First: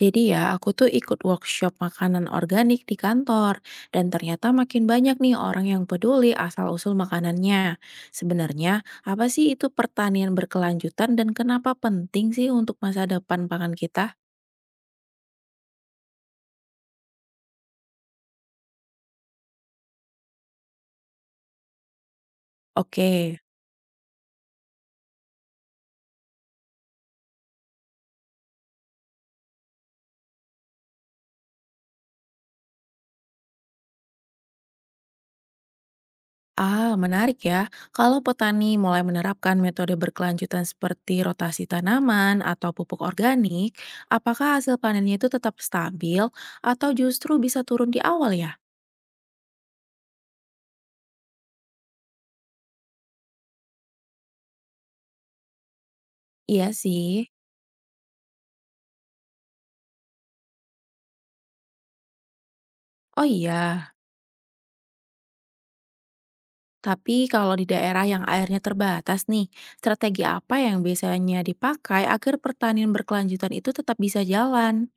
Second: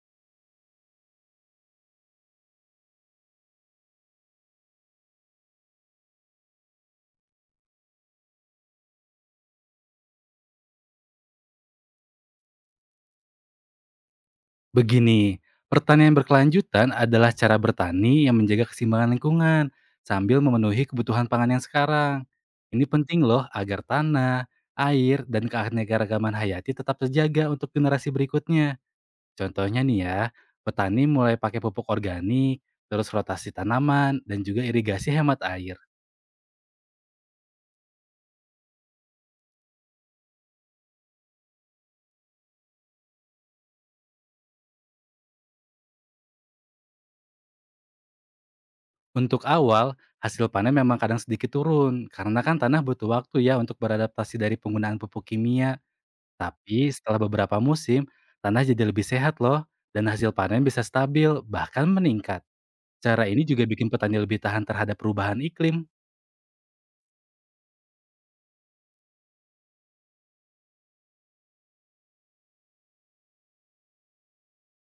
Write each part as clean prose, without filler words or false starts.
Jadi ya, aku tuh ikut workshop makanan organik di kantor, dan ternyata makin banyak nih orang yang peduli asal-usul makanannya. Sebenarnya, apa sih itu pertanian berkelanjutan dan kenapa penting sih untuk masa depan pangan kita? Begini, pertanian berkelanjutan adalah cara bertani yang menjaga keseimbangan lingkungan sambil memenuhi kebutuhan pangan yang sekarang. Ini penting Oke. loh agar tanah, air, dan keanekaragaman hayati tetap terjaga untuk generasi berikutnya. Contohnya nih ya, petani mulai pakai pupuk organik, terus rotasi tanaman, dan juga irigasi hemat air. Ah, menarik ya. Kalau petani mulai menerapkan metode berkelanjutan seperti rotasi tanaman atau pupuk organik, apakah hasil panennya itu tetap stabil atau justru bisa turun di awal ya? Untuk awal, hasil panen memang kadang sedikit turun, karena kan tanah butuh waktu ya untuk beradaptasi dari penggunaan pupuk kimia. Iya Tapi setelah sih. beberapa musim, tanah jadi lebih sehat loh, dan hasil panen bisa stabil, bahkan meningkat. Oh Cara ini juga bikin iya. petani lebih tahan terhadap perubahan iklim. Tapi kalau di daerah yang airnya terbatas nih, strategi apa yang biasanya dipakai agar pertanian berkelanjutan itu tetap bisa jalan?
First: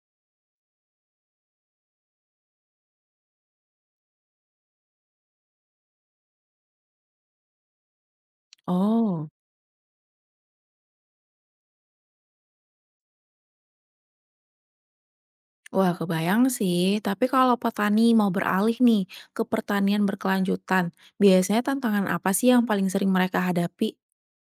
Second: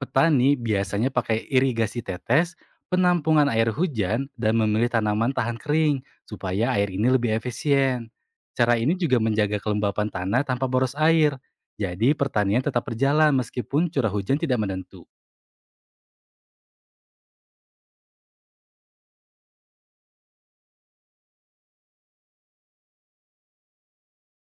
Petani biasanya pakai irigasi tetes, penampungan air hujan, dan memilih tanaman tahan kering, supaya air ini lebih efisien. Cara ini juga Oh. menjaga kelembapan tanah tanpa boros air. Jadi pertanian tetap berjalan meskipun curah hujan tidak menentu. Wah, kebayang sih. Tapi kalau petani mau beralih nih ke pertanian berkelanjutan, biasanya tantangan apa sih yang paling sering mereka hadapi?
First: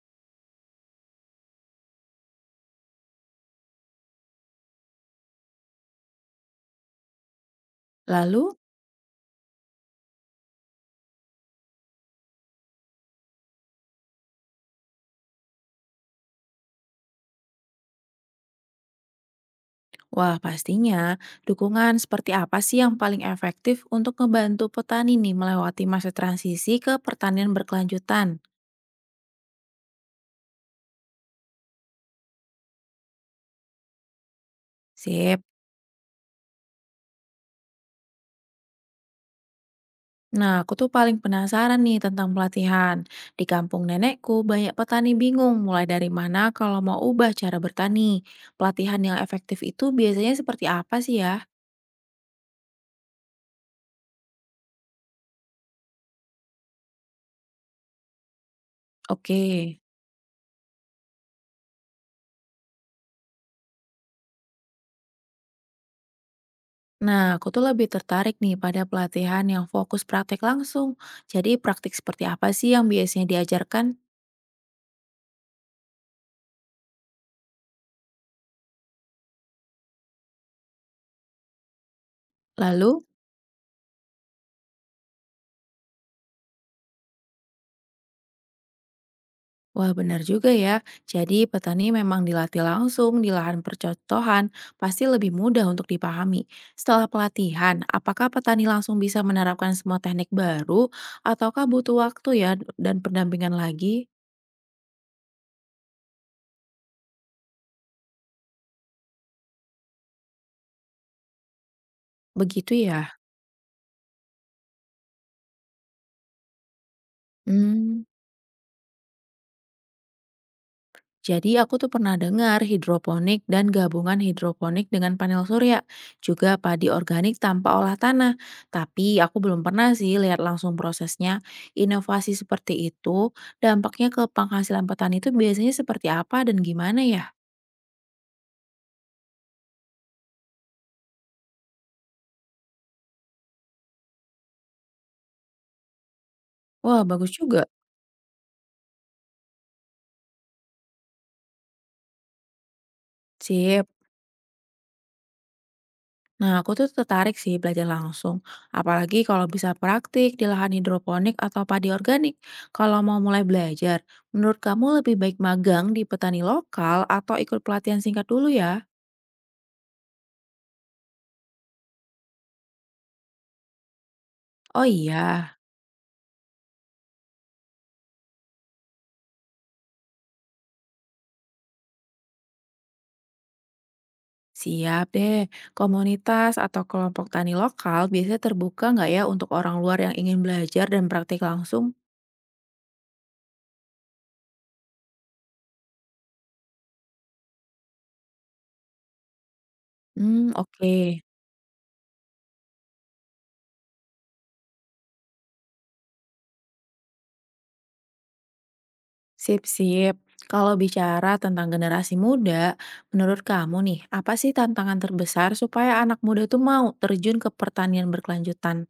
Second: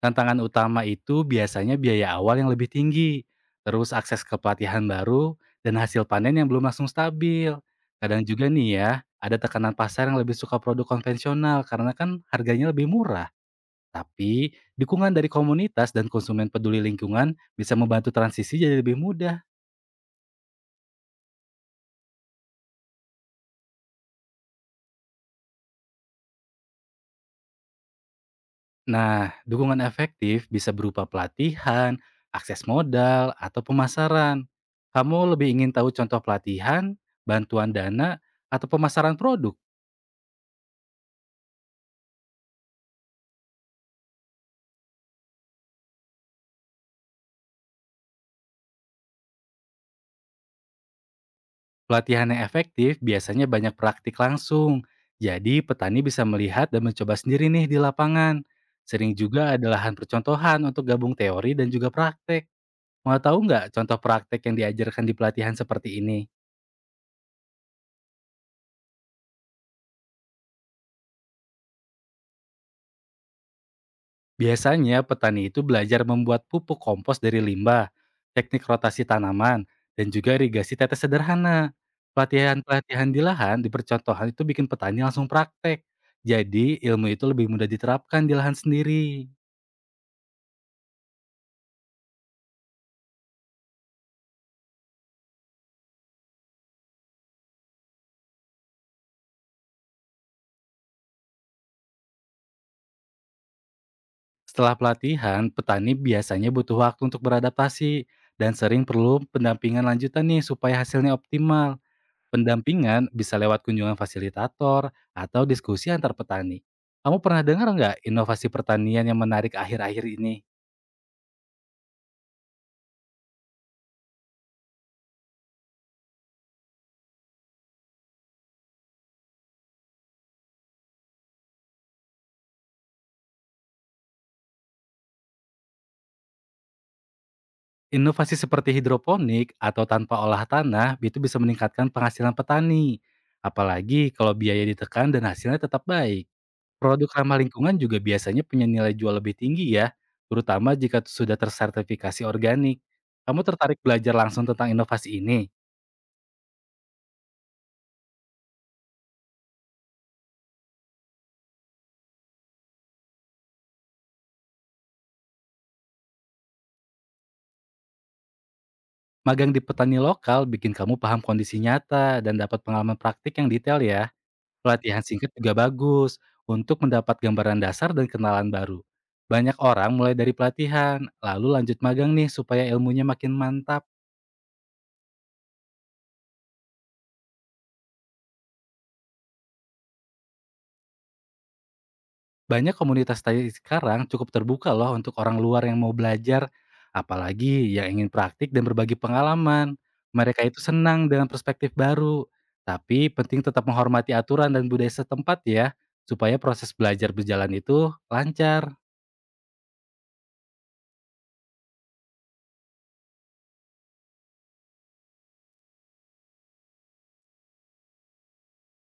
Tantangan utama itu biasanya biaya awal yang lebih tinggi, terus akses ke pelatihan baru, dan hasil panen yang belum langsung stabil. Kadang juga Lalu, nih ya, ada tekanan pasar yang lebih suka produk konvensional karena kan harganya lebih murah. Tapi, dukungan dari komunitas dan konsumen peduli lingkungan bisa membantu transisi jadi lebih mudah. wah, pastinya dukungan seperti apa sih yang paling efektif untuk membantu petani nih melewati masa transisi ke pertanian berkelanjutan? Nah, dukungan efektif bisa berupa pelatihan, akses modal, atau pemasaran. Kamu Sip. lebih ingin tahu contoh pelatihan, bantuan dana, atau pemasaran produk? Nah, aku tuh paling penasaran nih tentang pelatihan. Di kampung nenekku, banyak petani bingung mulai dari mana kalau mau ubah cara bertani. Pelatihan yang efektif itu biasanya seperti apa sih ya? Pelatihan yang efektif biasanya banyak praktik langsung, jadi petani bisa melihat dan mencoba sendiri nih di lapangan. Sering Oke. juga ada lahan percontohan untuk gabung teori dan juga praktek. Mau tahu nggak contoh praktek yang diajarkan di pelatihan seperti ini? Nah, aku tuh lebih tertarik nih pada pelatihan yang fokus praktek langsung. Jadi, praktik seperti apa sih yang biasanya diajarkan? Biasanya petani itu belajar membuat pupuk kompos dari limbah, teknik rotasi tanaman, dan juga irigasi tetes sederhana. Lalu? Pelatihan-pelatihan di lahan di percontohan itu bikin petani langsung praktek. Jadi ilmu itu lebih mudah diterapkan di lahan sendiri. Wah, benar juga ya, jadi petani memang dilatih langsung di lahan percontohan pasti lebih mudah untuk dipahami. Setelah pelatihan, apakah petani langsung bisa menerapkan semua teknik baru ataukah butuh waktu ya dan pendampingan lagi? Setelah pelatihan, petani biasanya butuh waktu untuk beradaptasi dan sering perlu pendampingan lanjutan nih supaya hasilnya optimal. Begitu ya? Pendampingan bisa lewat kunjungan fasilitator atau diskusi antar petani. Kamu pernah dengar Hmm. nggak inovasi pertanian yang menarik akhir-akhir ini? Jadi aku tuh pernah dengar hidroponik dan gabungan hidroponik dengan panel surya, juga padi organik tanpa olah tanah. Tapi aku belum pernah sih lihat langsung prosesnya. Inovasi seperti itu dampaknya ke penghasilan petani itu biasanya seperti apa dan gimana ya? Inovasi seperti hidroponik atau tanpa olah tanah itu bisa meningkatkan penghasilan petani. Apalagi kalau biaya ditekan dan hasilnya tetap baik. Wah, Produk bagus ramah juga. lingkungan juga biasanya punya nilai jual lebih tinggi ya, terutama jika sudah tersertifikasi organik. Kamu tertarik Sip. belajar langsung tentang inovasi ini? Nah, aku tuh tertarik sih belajar langsung, apalagi kalau bisa praktik di lahan hidroponik atau padi organik. Kalau mau mulai belajar, menurut kamu lebih baik magang di petani lokal atau ikut pelatihan singkat dulu ya? Magang di petani lokal bikin kamu paham kondisi nyata dan dapat pengalaman praktik yang detail ya. Oh Pelatihan singkat juga iya, bagus untuk mendapat gambaran dasar dan kenalan baru. Banyak orang mulai dari pelatihan, lalu lanjut magang nih supaya ilmunya makin mantap. siap deh. Komunitas atau kelompok tani lokal biasanya terbuka nggak ya untuk orang luar yang ingin belajar dan praktik langsung? Banyak komunitas tari sekarang cukup terbuka loh untuk orang luar yang mau belajar, apalagi yang ingin praktik dan berbagi pengalaman. Mereka Hmm, itu oke. senang dengan perspektif baru, tapi penting tetap menghormati aturan dan budaya setempat ya, supaya proses belajar berjalan itu lancar. Sip, sip. Kalau bicara tentang generasi muda, menurut kamu nih, apa sih tantangan terbesar supaya anak muda tuh mau terjun ke pertanian berkelanjutan?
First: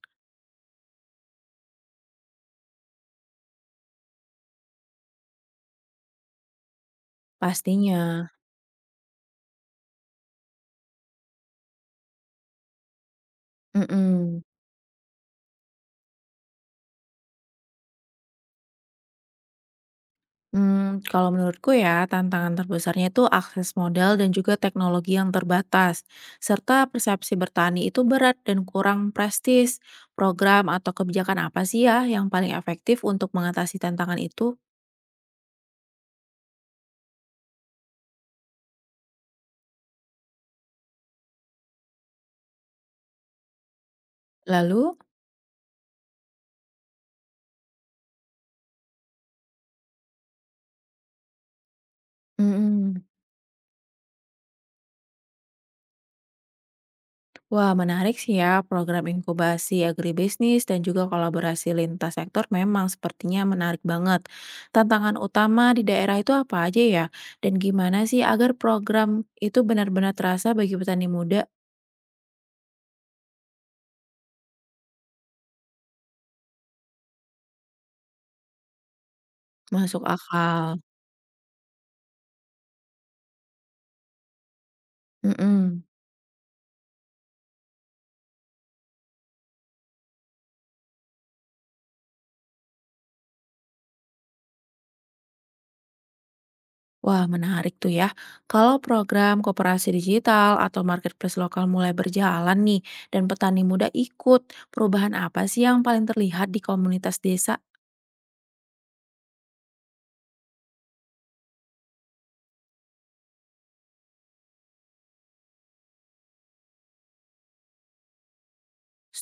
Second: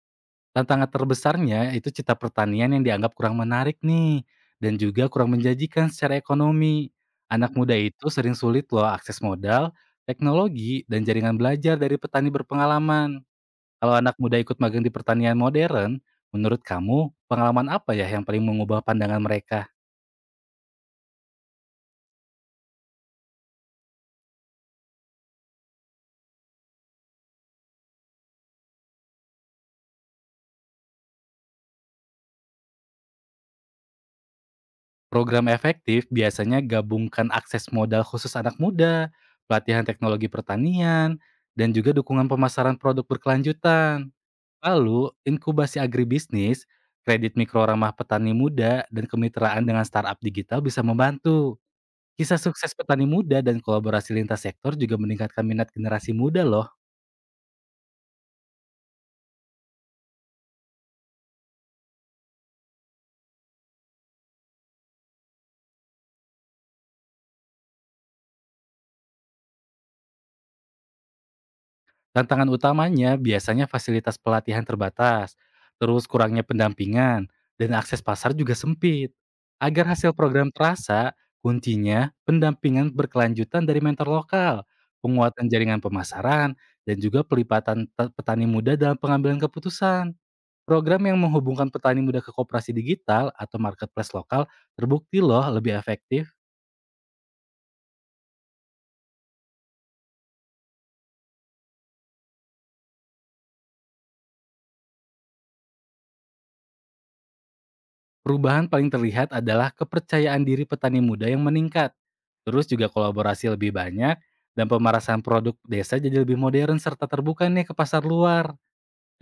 Tantangan terbesarnya itu cita pertanian yang dianggap kurang menarik nih, dan juga kurang menjanjikan secara ekonomi. Anak muda itu Pastinya. sering sulit loh akses modal, teknologi, dan jaringan belajar dari petani berpengalaman. Kalau anak muda Mm-mm. ikut magang di pertanian modern, menurut kamu pengalaman apa ya yang paling mengubah pandangan mereka? Hmm, kalau menurutku ya, tantangan terbesarnya itu akses modal dan juga teknologi yang terbatas, serta persepsi bertani itu berat dan kurang prestis. Program atau kebijakan apa sih ya yang paling efektif untuk mengatasi tantangan itu? Program efektif biasanya gabungkan akses modal khusus anak muda, pelatihan teknologi pertanian, dan juga dukungan pemasaran produk berkelanjutan. Lalu? Lalu, inkubasi agribisnis, kredit mikro ramah petani muda, dan kemitraan dengan startup digital bisa membantu. Kisah sukses Mm-mm. petani muda dan kolaborasi lintas sektor juga meningkatkan minat generasi muda loh. Wah, menarik sih ya. Program inkubasi agribisnis dan juga kolaborasi lintas sektor memang sepertinya menarik banget. Tantangan utama di daerah itu apa aja ya? Dan gimana sih agar program itu benar-benar terasa bagi petani muda Tantangan utamanya biasanya fasilitas pelatihan terbatas, terus kurangnya pendampingan, dan akses pasar juga sempit. Agar masuk hasil program akal? terasa, kuncinya pendampingan berkelanjutan dari mentor lokal, penguatan jaringan Mm-mm. pemasaran, dan juga pelipatan petani muda dalam pengambilan keputusan. Program yang menghubungkan petani muda ke koperasi digital atau marketplace lokal terbukti loh lebih efektif. Wah, menarik tuh ya. Kalau program kooperasi digital atau marketplace lokal mulai berjalan nih, dan petani muda ikut, perubahan apa sih yang paling terlihat di komunitas desa? Perubahan paling terlihat adalah kepercayaan diri petani muda yang meningkat. Terus juga kolaborasi lebih banyak dan pemerasan produk desa jadi lebih modern serta terbuka nih ke pasar luar.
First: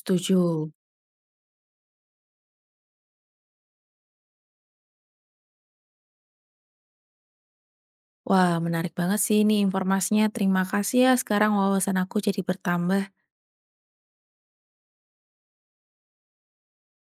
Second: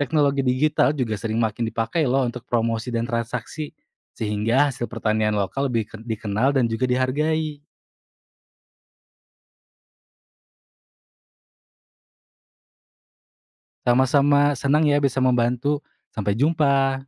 Teknologi digital juga sering makin dipakai loh untuk promosi dan transaksi sehingga hasil pertanian lokal lebih dikenal dan juga dihargai. Wah, menarik banget sih ini informasinya. Terima kasih ya, sekarang wawasan aku jadi bertambah. Sama-sama senang ya bisa membantu. Sampai jumpa.